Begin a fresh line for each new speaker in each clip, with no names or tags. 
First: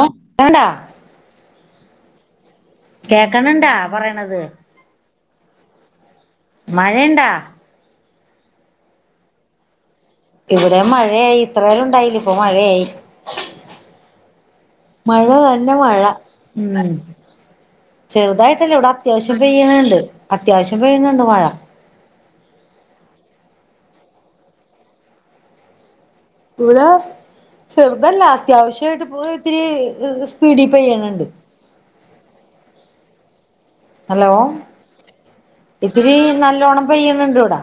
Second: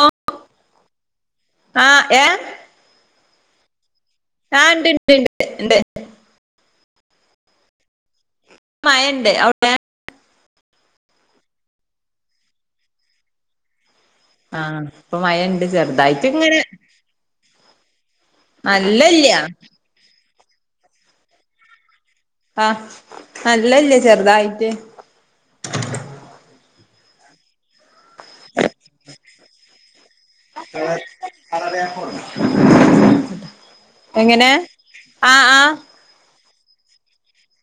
ആ [unintelligible] ണ്ടാ
ആഹ് ഏ
കേക്ക്ണ് ണ്ടാ? പറ്യണത്
ണ്ട് ഇണ്ട്
മഴയണ്ടാ
മയണ്ട് ഔടെ
ഇവിടെ മഴയായി ഇത്രേരം ഉണ്ടായില്ല ഇപ്പോ മഴെയി
ആഹ് ഇപ്പൊ മയ ഇണ്ട് ചെറുതായിട്ട് ഇങ്ങനെ
ഉം ചെറുതായിട്ടല്ലേ ഇവിടെ
നല്ലല്ല
അത്യാവശ്യം പെയ്യ്ണ് ണ്ട് അത്യാവശ്യം പെയ്യ്ണ് ണ്ട് മഴ
ആഹ് നല്ലല്ല ചെറുതായിട്ട്
ഉട ചെറ് ഇതല്ല അത്യാവശ്യാട്ട് ഇത്തിരി സ്പീടി പെയ്യ് ണ് ണ്ട് ഹലോ
എങ്ങനെ ആഹ് ആഹ്
ഇത്തിരി നല്ല ഓണം പെയ്യ് ണ് ണ്ട് ഇവടെ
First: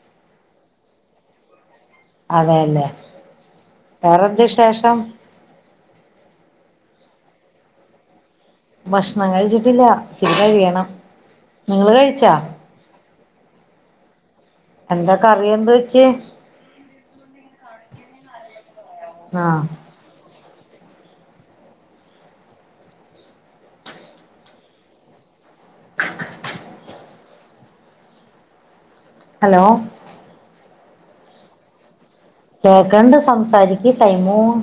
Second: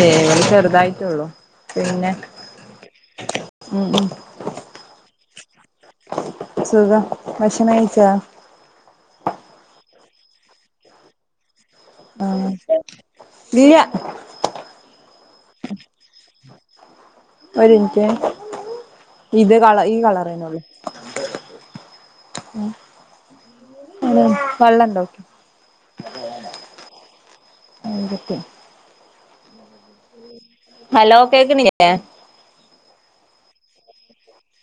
ഏ ഇവിടെ ചെറുതായിട്ടൊള്ളു
അതെയല്ലേ
ഉം ഉം
വേറെന്ത് വിശേഷം
സുഖം ഭക്ഷണം കഴിച്ചോ
ഭക്ഷണം കഴിച്ചിട്ടില്ല ഇച്ചിരി കഴിയണം നിങ്ങള് കഴിച്ചാ
ആഹ് ഇല്ല്യ
എന്താ കറി എന്താ വെച്ചേ
ഒര് മിൻറ്റെ ഇത്
ആഹ്
കള ഈ കളറ് തന്നെയേ ഉള്ളു വെള്ളം ഉണ്ടോ [unintelligible] [unintelligible]
ഹലോ
ഹലോ കേക്കിണില്ലേ
കേക്കണുണ്ട് സംസാരിക്ക് ടൈമു പോവും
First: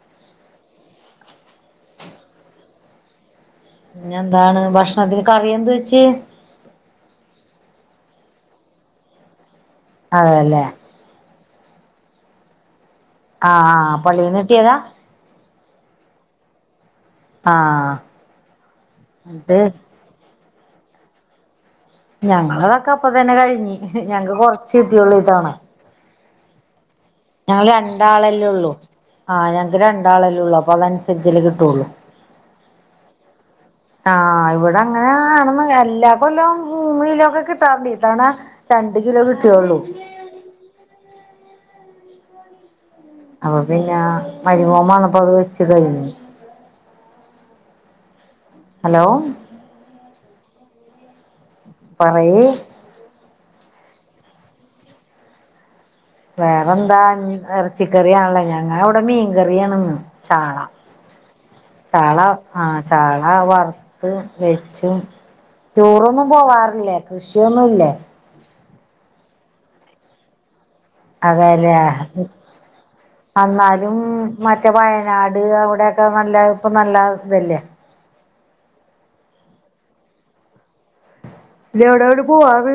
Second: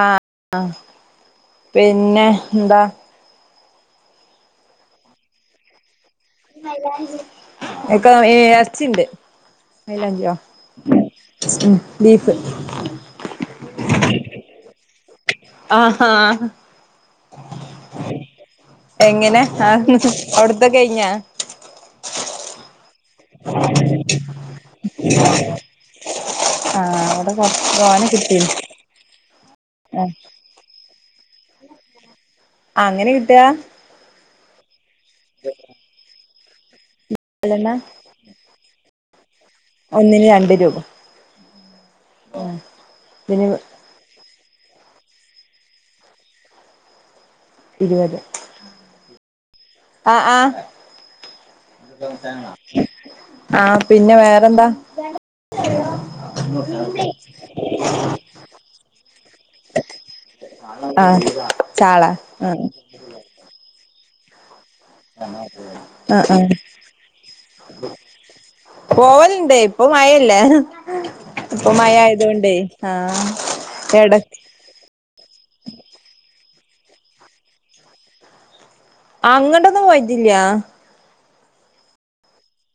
ആഹ് പിന്നെ എന്താ
പിന്നെ എന്താണ് ഭക്ഷണത്തിന് കറിയെന്ത് വെച്ച്
എക്ക എറച്ചി ഉണ്ട്
അതെല്ലേ
[unintelligible] ഉം ബീഫ്
ആഹ് ആഹ് പള്ളീന്ന് കിട്ടിയതാ
ആഹ് ആഹാ
ആഹ്
എങ്ങനെ
എന്നിട്ട്
ആഹ് അവി അവിടുത്തെ കഴിഞ്ഞോ
ഞങ്ങള് ക്കപ്പത്തന്നെ കഴിഞ് ഞങ്ങക്ക് കൊറച്ച് കിട്ടിയൊള്ളു ഇത്തവണ
ആഹ് അവിടെ കൊറച്ച്
ഞങ്ങള്
തോനെ
രണ്ടാളല്ലേ
കിട്ടീന്
ഉള്ളൂ ആഹ് ഞങ്ങക്ക്
ആഹ്
രണ്ടാളല്ലേ ഉള്ളു അപ്പൊ അതനുസരിച്ചല്ലെ കിട്ടൊള്ളു
അങ്ങനെ കിട്ടാ
ആഹ് ഇവിടെ അങ്ങനാണെന്ന് അല്ല [unintelligible] മൂന്ന് കിലോ ഒക്കെ
അല്ലെന്ന
കിട്ടാറുണ്ട് ഇ തവണ രണ്ട കിലോ കിട്ടിയൊള്ളൂ
ഉം
അപ്പൊ പിന്നാ മരിമോൻ വന്നപ്പം അത് വെച്ച് കഴിഞ്ഞു
ഇരുപത്
ഹലോ
ആ ആ
പറയ്
ആഹ് പിന്നെ വേറെന്താ
വേറെന്താ ഇഞ് ഇറച്ചിക്കറിയണല്ലേ ഞങ്ങ ഇവിടെ മീൻകറിയാണിന്ന് ചാള
ആഹ്
ചാള ആ ചാള വർ [unintelligible] ചൂ
ആഹ്
ടൂറൊന്നും
ആഹ്
പോവാറില്ലേ കൃഷിയൊന്നു ഇല്ലേ
പോവലിണ്ട് ഇപ്പൊ മഴല്ലേ ഇപ്പൊ
അതെല്ലേ
മഴ ആയതൊണ്ടേ ആഹ്
എന്നാലും
എട
മറ്റേ വയന നാട് അവിടെക്കെ നല്ല ഇപ്പ നല്ല ഇതല്ലേ
അങ്ങട്ടൊന്നും വൈറ്റില്ല
ഇല്ല എവിടെ എവിടെ പോവാറ്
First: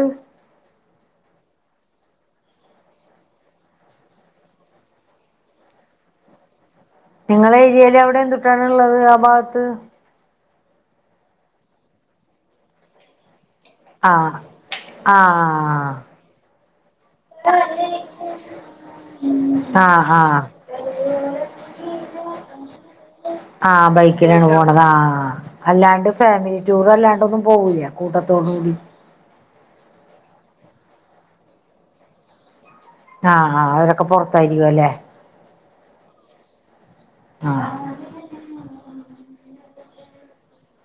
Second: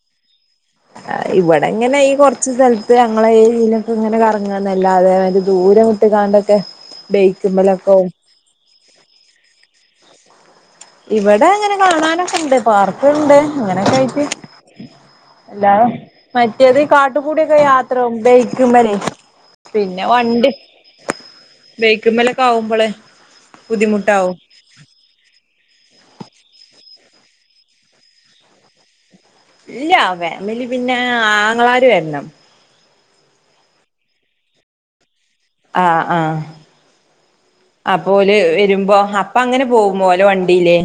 ഇവിടെ ഇങ്ങനെ ഈ കൊറച്ച സ്ഥലത്ത് ഞങ്ങളെ തിലക്കെ ഇങ്ങനെ കറങ്ങന്നല്ലാതെ ദൂരം വിട്ടിക്കാണ്ടൊക്കെ
നിങ്ങള ഏരിയില് അവിടെ എന്തുട്ടാണിള്ളത് ആ ഭാഗത്ത്
ഇവിടെ അങ്ങനെ കാണാനൊക്കെ എണ്ട് പാർക്ക് എണ്ട് അങ്ങനൊക്കെ
ആ
കഴട്ട്
ആ
എല്ലാ പ [unintelligible] കാട്ടുകൂടിയൊക്കെ യാത്രവും ബെയക്ക്മല്
ആ
പിന്നെ
ആ
വണ്ട് ബെയക്കുമ്മലൊക്കെ ആകുമ്പോളെ
ആഹ്
ബുദ്ധിമുട്ടാവും
ബൈക്കിലാണ് പോണത് ആഹ് അല്ലാണ്ട് ഫാമിലി ടൂർ അല്ലാണ്ടൊന്നും പോവൂല്ല കൂട്ടത്തോട് കൂടി
ഇല്ല ഫാമിലി പിന്നെ ആങ്ങളാര് വരണം
ആ ആ അവരൊക്കെ പൊറത്തായിരിക്കും അല്ലേ
ആ ആ
ആഹ്
ആ പോല് വരുമ്പോ അപ്പൊ അങ്ങനെ പോകുമ്പോല്ലോ വണ്ടിയിലേ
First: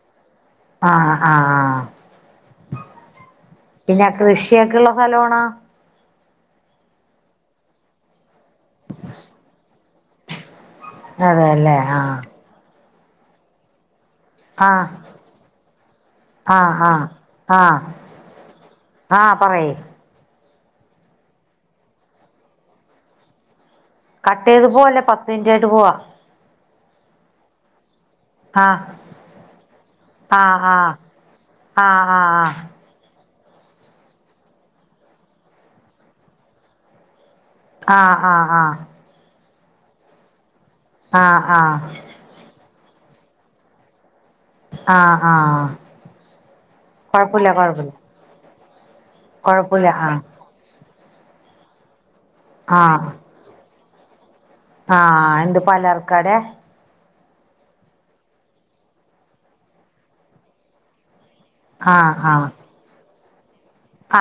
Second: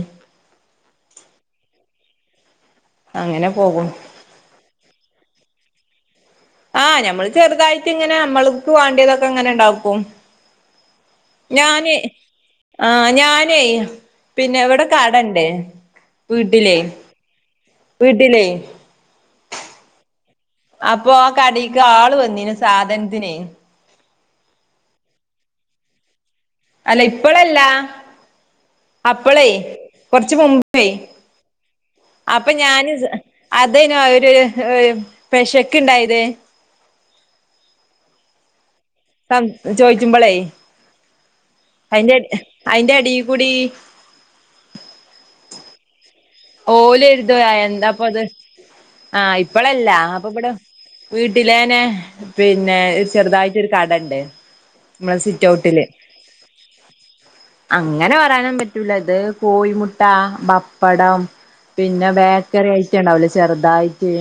ആ ആ
അങ്ങനെ പോകും
പിന്നെ കൃഷിയൊക്കെയിള്ള ഫലോണ
ആഹ് ഞമ്മള് ചെറുതായിട്ട് ഇങ്ങനെ മ്മൾക്ക് വേണ്ടിയതൊക്കെ ഇങ്ങനെ ഇണ്ടാക്കും
അതെല്ലേ ആഹ്
ആ ഞാനേ പിന്നെ ഇവിടെ
ആഹ്
കടണ്ടേ വീട്ടിലേ
ആഹ് ആഹ് ആഹ്
വീട്ടിലേ
ആഹ് പറയ്
അപ്പൊ ആ കടക്ക് ആള് വന്നീന് സാധനത്തിനെ
കട്ട് ചെയ്ത് പോവല്ലേ പത്ത് ൻറ്റ് കയ്ട്ട് പോവാ
അല്ല ഇപ്പളല്ലാ
ആഹ്
അപ്പളേ കുറച്ച്
ആഹ്
മുമ്പേ
ആഹ് ആഹ്
അപ്പൊ ഞാന് അതനോ അവര് പെശക്ക് ഇണ്ടായത്
ആ ആ ആ
പങ് ചോയ്ചുമ്പളെ
ആ ആ
ഐന്റെ അടീകുടി
ആഹ് ആഹ്
ഓലെര്തും
കൊഴപ്പില്ല കൊഴപ്പില്ല
എന്താപ്പത് ആഹ്
കൊഴപ്പില്ല
ഇപ്പളല്ലാ
ആഹ്
അപ്പബടെ വീട്ടിലേനെ പിന്നെ
ആഹ്
ചെറുതായിറ്റൊര് കടണ്ട് ബടെ
ആഹ് എന്ത്
സിറ്റ്ഔട്ടില്
പാലർക്കാടെ
അങ്ങനെ പറയാനൊന്നും പ പറ്റൂലത് കോയിമുട്ട, ബപ്പടം പിന്നെ
ആഹ് ആഹ്
ബേക്കറി ഐറ്റണ്ടാവൂലെ ചെർ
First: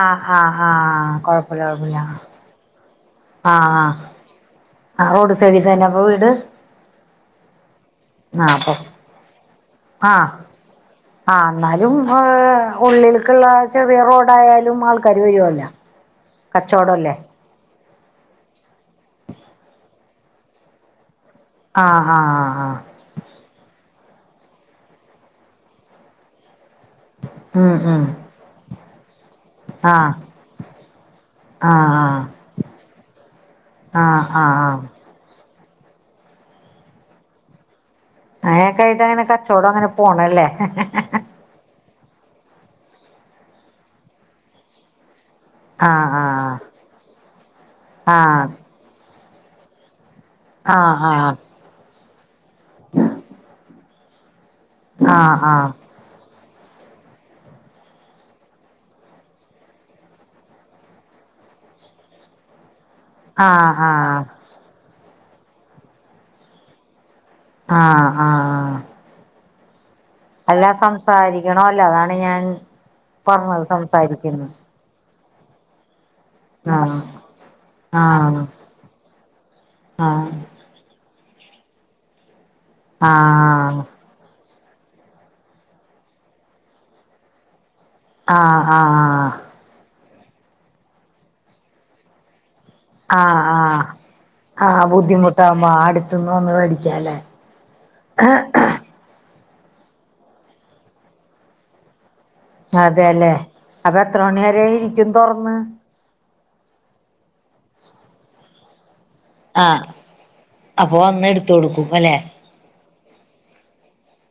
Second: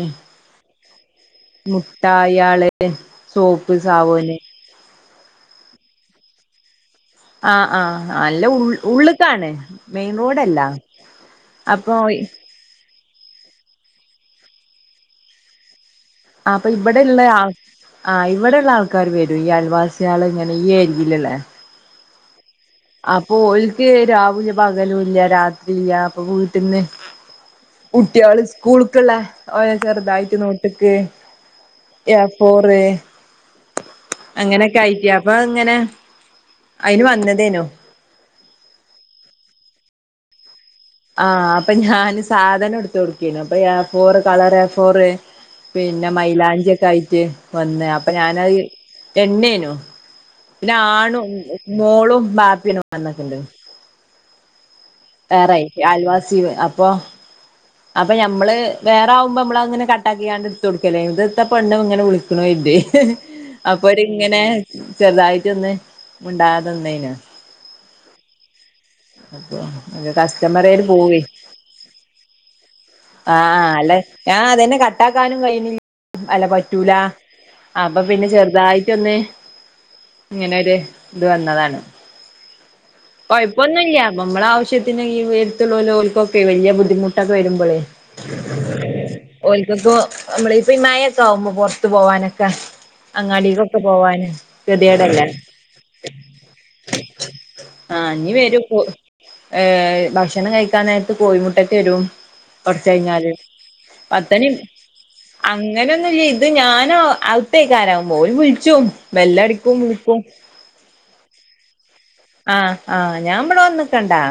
ആഹ് ആഹ് ആഹ് കൊഴപ്പല്ല കൊഴപ്പല്ല
മുട്ടായാള് സോപ്പ് സാവോന്
ആ റോഡ് സൈഡ് തന്നെ അപ്പൊ വീട്
ആഹ ആഹ് അല്ല
ആഹ് അപ്പൊ
ഉള്ള് ഉള്ള്ക്കാണ് മെയിൻ
ആഹ്
റോഡല്ല അപ്പൊ ഇ
ഉള്ളില്ക്ക്ള്ള ചെറിയ റോഡായാലും ആൾക്കാര് വരോല്ല
ആ അപ്പ ഇവടെള്ള ആൾ ആഹ് ഇവടെ ഉള്ള ആൾക്കാര് വരും ഈ അൽവാസികള് ഇങ്ങനെ ഈ ഏരിയീല്ള്ളേ
ആഹ് ആഹ് ആ
അപ്പൊ ഓല്ക്ക് രാ വൂല പകലൂല്ല രാത്രീല്ല അപ്പൊ വീട്ട്ന്ന്
ഉം ഉം
കുട്ട്യാള് സ്‌കൂൾ ക്ക്ള്ള ഓര
ആഹ്
ചെറുതായിറ്റ് നോട്ട്ക്ക്
ആഹ്
എ ഫോറ്
ആഹ് ആഹ് ആഹ് ആഹ്
അങ്ങനെക്കെ ആയിറ്റ് അപ്പൊ അങ്ങനെ ഐന് വന്നതേനു
അങ്ങനെക്കായിട്ട് അങ്ങനെ കച്ചോടം അങ്ങനെ പോണല്ലേ
ആഹ് അപ്പ ഞാന് സാധനം എട് ത്ത്കൊട്ക്കേന്നു അപ്പ A four colour A four പിന്നെ
ആഹ്
മൈലാഞ്ചിക്കെ ആയിട്ട് വന്ന് അപ്പ
ആഹ്
ഞാനത് എണ്ണേനു ല്ല
ആഹ്
ആണും
ആഹ്
മോളും ബ പിന്നെ വന്നക്കണ്ട്
ആഹ് ആഹ്
ഷാറായി
ആഹ്
അയൽവാസ് [unintelligible] അപ്പൊ അപ്പം നമ്മള് വേറെ ആവുമ്പം നമ്മളങ്ങനെ കട്ടാക്കിങ്ങാണ്ട് ഇട്ത്ത്കൊടുക്കല്ലേ ഇത് ഇത്തെ പെണ്ണു ഇങ്ങനെ വിളിക്കണ കരുതി
ആഹ് ആഹ് ആഹ്
അപ്പോരിങ്ങനെ ചെറുതായിട്ട് ഒന്ന് മിണ്ടാതെ നിന്നേനു.
ആഹ് ആഹ്
അപ്പോ
എല്ലാം സംസാരിക്കണവല്ലോ അതാണ് ഞാൻ പറഞ്ഞത്
ആഹ് അല്ല ഞാൻ
സംസാരിക്കുന്നു
അതന്നെ കട്ടാ ക്കാനും കയ്യുന്നി അല്ല
ആഹ്
പറ്റൂലാ അപ്പോ പിന്നെ
ആഹ്
ചെറുതായിട്ടൊന്ന്
ആഹ്
ഇങ്ങനൊരു ഇത് വന്നതാണ്.
ആഹ്
കൊഴപ്പൊന്നൂല്ലാ ബ നമ്മളാവ ശ്യത്തിന് [unintelligible] ഓലുക്കൊക്കെ വലിയ ബുദ്ധിമുട്ടൊക്കെ വരുമ്പോളേ
ആഹ് ആഹ് ആഹ്
നമ്മളിപ്പോ ഈ മഴയൊക്കെ ആകുമ്പോ പുറത്തു പോകാനൊക്കെ
ആഹ് ആഹ് ആഹ്
ഗതികേടല്ലേ
ബുദ്ധിമുട്ടാകുമ്പോ അടുത്തുന്ന് വന്ന് മേടിക്കാലേ?
ആഹ് ഇനി വരും ഇപ്പോ. ഏഹ് ഭക്ഷണം കഴിക്കാൻ നേരത്ത് കോഴിമുട്ടക്ക് വരും. കൊറച്ച്
അതെല്ലേ
കഴിഞ്ഞാല്
അപ്പോ എത്ര മണി
പത്തണി
വരെ ഇരിക്കും തൊറന്ന്?
അത് ഞാനും അവിത്തേക്കാരാവുമ്പോ ഓര് വിളിച്ചും മെല്ല അടിക്കും വിളിക്കും.
ത്തൊട് ക്കും അല്ലെ?
ആഹ് ആഹ് ഞാൻ ഇബെടെ വന്ന്ക്കെണ്ടാ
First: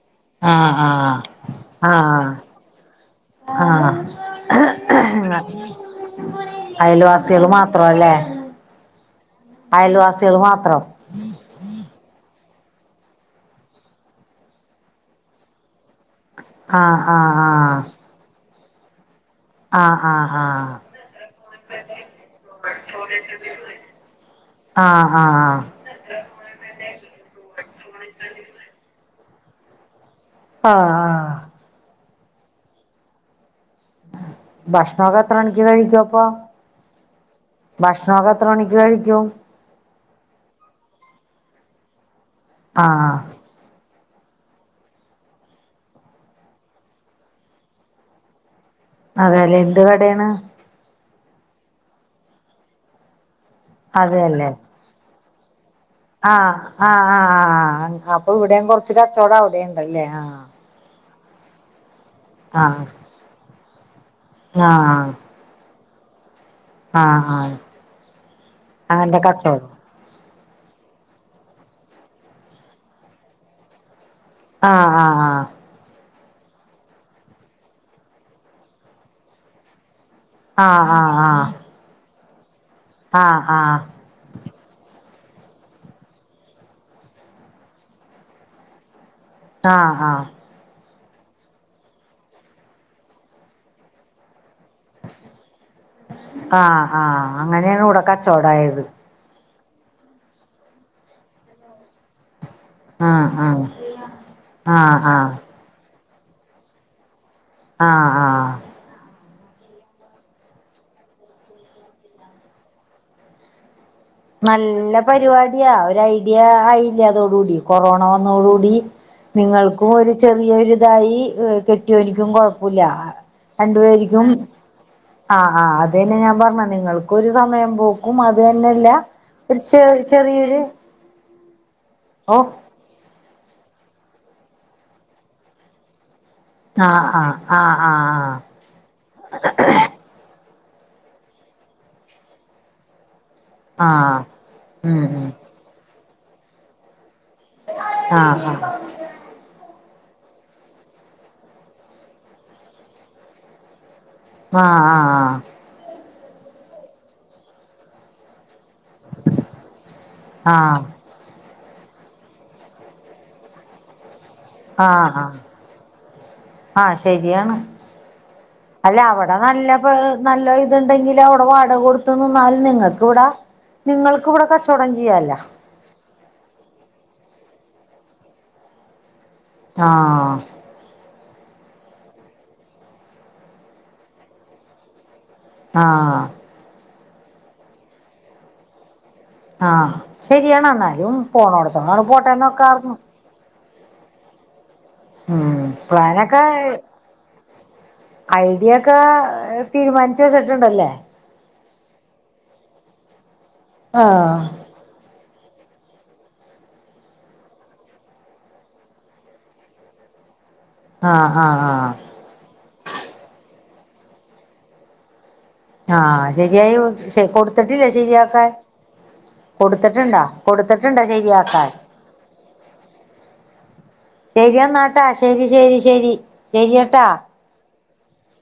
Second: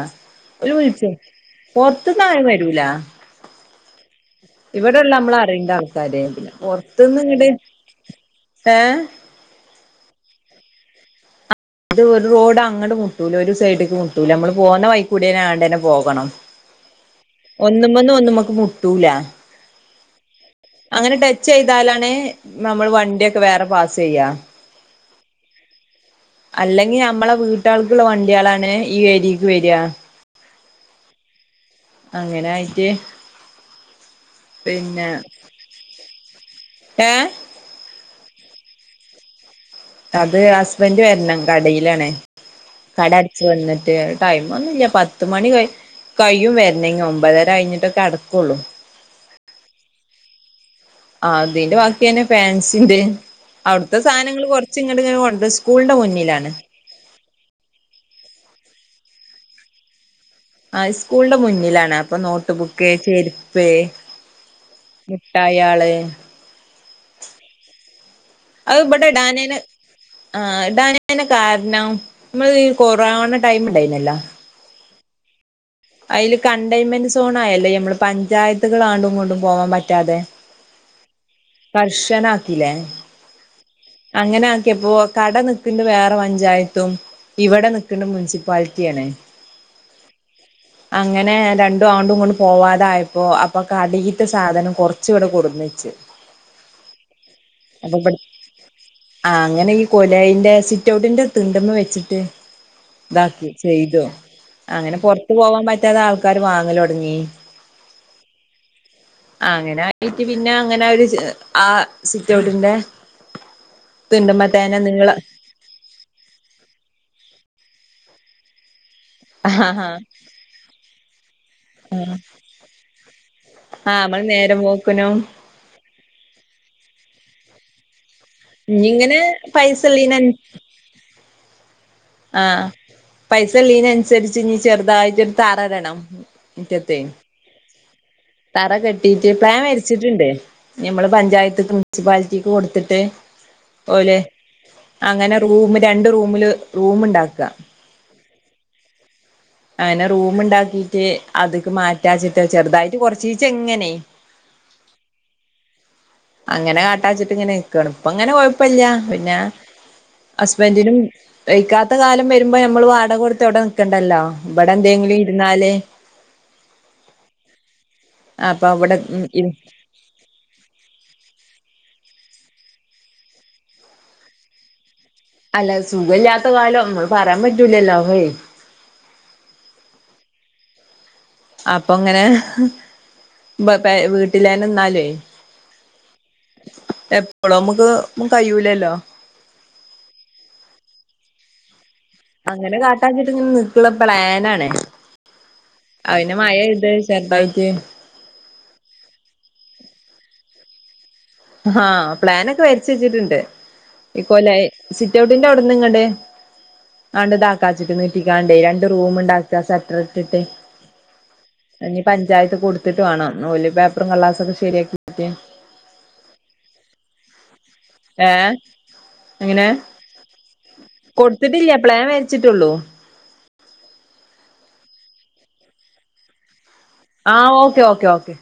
ആഹ് ആഹ് ആഹ്
ആരും
ആഹ്
ഇവിടെ ഇള്ള അമ്മൾ അറിയ്ണ്ട ആൾക്കാര് പിന്നെ പൊർത്ത്ന്ന്
അയൽവാസികൾ
ഇങ്ങെട്ട് ഏ
അയെൽ വാസിയെൾ മാത്രം
ഇത് ഒര് റോഡ് അങ്ങെട്ട് മുട്ടുലാ ഒര് സൈഡ്ക്ക് മുട്ടുലാ അമ്മെള് പോന്ന വൈക്കുടെന്നെ ആണ്ടെന്നെ പോകണം
ആഹ് ആഹ് ആഹ്
ഒന്ന്മെന്ന് ഒന്ന്മെക്ക് മു ട്ടുലാ
ആഹ് ആഹ് ആഹ്
അങ്ങനെ ടെച്ച് ചെയ്താലാണ് നമ്മെൾ വണ്ടിയൊക്കെ വേറെ പാസ് ചെയ്യാ
ആഹ് ആഹ്
അല്ലെങ്കി നമ്മളെ വീട്ടാൾക്കുള്ള വണ്ടികളാണ് ഈ പെരിക്ക് വെരാ
ആഹ് ആഹ്
അങ്ങനെയിട്ട്
ഭക്ഷണമൊക്കെ എത്ര മണിക്ക് കഴിക്കും അപ്പം
ഏ
ഭക്ഷ് [unintelligible] എത്ര മണിക്ക് കഴിക്കും
അത് ഹസ്ബന്റ് വരണം കടയിലാണേ കട
ആഹ്
അടച്ച് വന്നിട്ട് ടൈം ഒന്നുമില്ല പത്തു കഴി മണി കഴിയും വരുന്നെ ഒമ്പതര കഴിഞ്ഞിട്ടൊക്കെ അടക്കുള്ളൂ
അതല്ലേ എന്ത് കടയാണ്
ആ അതിന്റെ ബാക്കിന്നെ പാൻസിന്റെ അവിടുത്തെ സാധനങ്ങൾ
അതെല്ലേ
കൊറച്ചു ഇങ്ങട് ഇങ്ങനെ കൊൻ സ്കൂളിന്റെ മുന്നിലാണ്
ആഹ് ആഹ് ആഹ് അപ്പൊ ഇവിടെയും കൊറച്ച് കച്ചവടം അവിടെണ്ടല്ലേ ആഹ്
അ സ്കൂളിന്റെ മുന്നിലാണ് അപ്പ് അപ്പൊ നോട്ട്
ആഹ്
ബുക്ക് ചെരു പേ
ആഹ്
മുട്ടയാള്
ആഹ് ആഹ്
അത് ഇവിടെ
അങ്ങനത്തെ
ഇടാന് ന്
കച്ചവടം
ആഹ് ഡാനിന് കാരണം നമ്മള് കൊറൊണ ടൈം ഉണ്ടായിന്നല്ലോ
ആഹ് ആഹ് ആഹ്
അതില് കണ്ടെയൻമെന്റ് സോണയല്ലേ നമ്മള് പഞ്ചായത്തുകളൾ അങ്ങടും ഇങ്ങടും പോവാൻ പറ്റാതെ
ആഹ് ആഹ് ആഹ്
കർശന ക്കീലേ
ആഹ് ആഹ്
അങ്ങനെ ആക്കിയപ്പോ കട നിക്ക്ണ്ട് വേറെ പഞ്ചായത്തും ഇവിടെ നിക്ക്ണ്ട് മുൻസിപ്പാലിറ്റിയണേ
ആഹ് ആഹ്
അങ്ങനെ രണ്ടും അങ്ങടും ഇങ്ങടും പോവാതായപ്പോ അപ്പൊ കടേത്ത സാധനം കുറച്ചു ഇവിടെ കൊടുന്നച്ച്
ആഹ് ആഹ് അങ്ങനെയാണ് ഇവിടെ കച്ചവടായത്
ആ അങ്ങനെ ഈ കൊലയിന്റെ സിറ്റ് ഔട്ടിന്റെ തിണ്ടന്ന് വെച്ചിട്ട്
ആഹ്
ഇതാക്കി
ആഹ്
ചെയ്തു അങ്ങനെ
ആഹ് ആഹ്
പുറത്തു പോവാൻ പറ്റാതെ ആൾക്കാ ക്കാര് വാങ്ങല് തുടങ്ങി
ആഹ് ആഹ്
അങ്ങനെ ആയിട്ട് പിന്നെ അങ്ങനെ ഒരു ചെ ആ സിറ്റോട്ടിന്റെ
നല്ല പരിപാടിയാ ഒരു ഐഡിയ ആയില്ലേ അതോട് കൂടി കൊറോണ വന്നോടുകൂടി
ആ ആ
നിങ്ങൾക്കും ഒരു ചെറിയൊരിതായി കെട്ടിയോനിക്കും കൊഴപ്പമില്ല
ആ നമ്മള്
രണ്ടുപേരിക്കും
നേരം പോക്കിനും
ആ ആ അത് തന്നെ ഞാൻ പറഞ്ഞ നിങ്ങൾക്കും ഒരു സമയം ക്കും അത് തന്നെയല്ല
ഇഞ്ഞിങ്ങനെ
ഒരു ചെ
പൈസള്ളീന
ചെറിയൊരു ഓ
ആഹ് പൈസല്ലീനനുസരിച്ച് ഇ ചെറുതായിട്ട് ഒരു തറടണം മുറ്റത്തേ
ആഹ് ആഹ് ആഹ്
തറ കെട്ടിട്ട് പാ വേടിച്ചിട്ടുണ്ട് നമ്മള് പഞ്ചായതിക്ക് മുൻസിപ്പാലിറ്റിക്ക് കൊടുത്തിട്ട്
ആഹ്
ഓലെ
ആഹ് ഉം ഉം
അങ്ങനെ റൂമ് രണ്ട് റൂമില് റൂമുണ്ടാക്കി
ആഹ് ആ [unintelligible]
അങ്ങനെ റൂമ് ഉണ്ടാക്കിട്ട് അത്ക്ക് മാറ്റാച്ചിട്ടാ ചെറുതായിട്ട് കൊറച് ചീങ്ങനെ
ആഹ് ആഹ് ആഹ്
അങ്ങനെ കാട്ടാച്ചിട്ട് ഇങ്ങനെ നിക്കാണ് ഇപ്പ അങ്ങനെ കൊ കുഴപ്പല്ല പിന്നെ
ആഹ് ആഹ്
ഹസ്ബൻഡിനും കഴിക്കാത്ത കാലം വരുമ്പോ നമ്മൾ വാടക കൊടുത്ത് എവിടെ നിൽക്കണ്ടല്ലോ
ആഹ് ആ ആഹ് ശരിയാണ്
അപ്പൊ
അല്ല
ഉം
അവിടെ
ഇ
നല്ല നല്ല ഇത്ണ്ട് ഉണ്ടെങ്കിൽ അവിടെ വാടക കൊടുത്ത് നിന്നാൽ നിങ്ങൾക്ക് വിടെ നിങ്ങൾക്ക് ഇവിടെ കച്ചടം ചെ
അല്ല സുഖ ഇല്ലാത്ത കാലം നമ്മ പറയാൻ പറ്റൂലല്ലോ [unintelligible]
ആ [unintelligible]
അപ്പൊ അങ്ങനെ ബ പ വീട്ടിലന്നെ നിന്നാലേ
ആഹ്
എപ്പോഴോ നമ്മുക്ക് കഴിയൂലല്ലോ
ആഹ് ശരിയാണ് എന്നാലും പോണോടു
അങ്ങനെ കാട്ടാ ചിട്ട് ഇങ്ങനെ നിക്കുള്ള പ്ലാനാണേ
ഉം
അവന്റെ
പ്ലാനൊക്കെ
മഴ ഇത് ചെറുതായിട്ട് [unintelligible] ദായി
ഇയൊക്കെ തീരുമാനിച്ചു വെച്ചിട്ടുണ്ടല്ലേ
ആഹ് പ്ലാനൊക്കെ വരിച് വെച്ചിട്ടുണ്ട്
ആഹ
ഇക്കോല സിറ്റ്ഔട്ട് തിന്റെ അവിടന്ന് ഇങ്ങട് അണ്താക്കാച്ചിട്ട് നട്ടിക്കാണ്ടേ രണ്ട് റൂം ഉണ്ടാക്ക ഷട്ടർ ഇട്ടിട്ട്
ആഹ് ആഹ് ആഹ്
ഇനി പഞ്ചായത്ത് കൊടുത്തിട്ട് വേണം നൂല് അപ്പറം കള്ളാസൊക്കെ ശരിയാക്കിയിട്ട
ആഹ ശെരിയായി കൊടു കൊടുത്തിട്ടില്ല ശരിയാക്കാ
ഏഹ്
കൊടുത്തിട്ടുണ്ടോ
കൊട്ത്തിട്ടില്ല പ്ലേൻ വെര്ച്ച്ട്ടൊള്ളു
ശരിയ എന്നെന്നാട്ടാ ശരി ശരി ശരി ശരിയട്ടെ
ആഹ് ഓക്കെ ഓക്കെ ഓക്കെ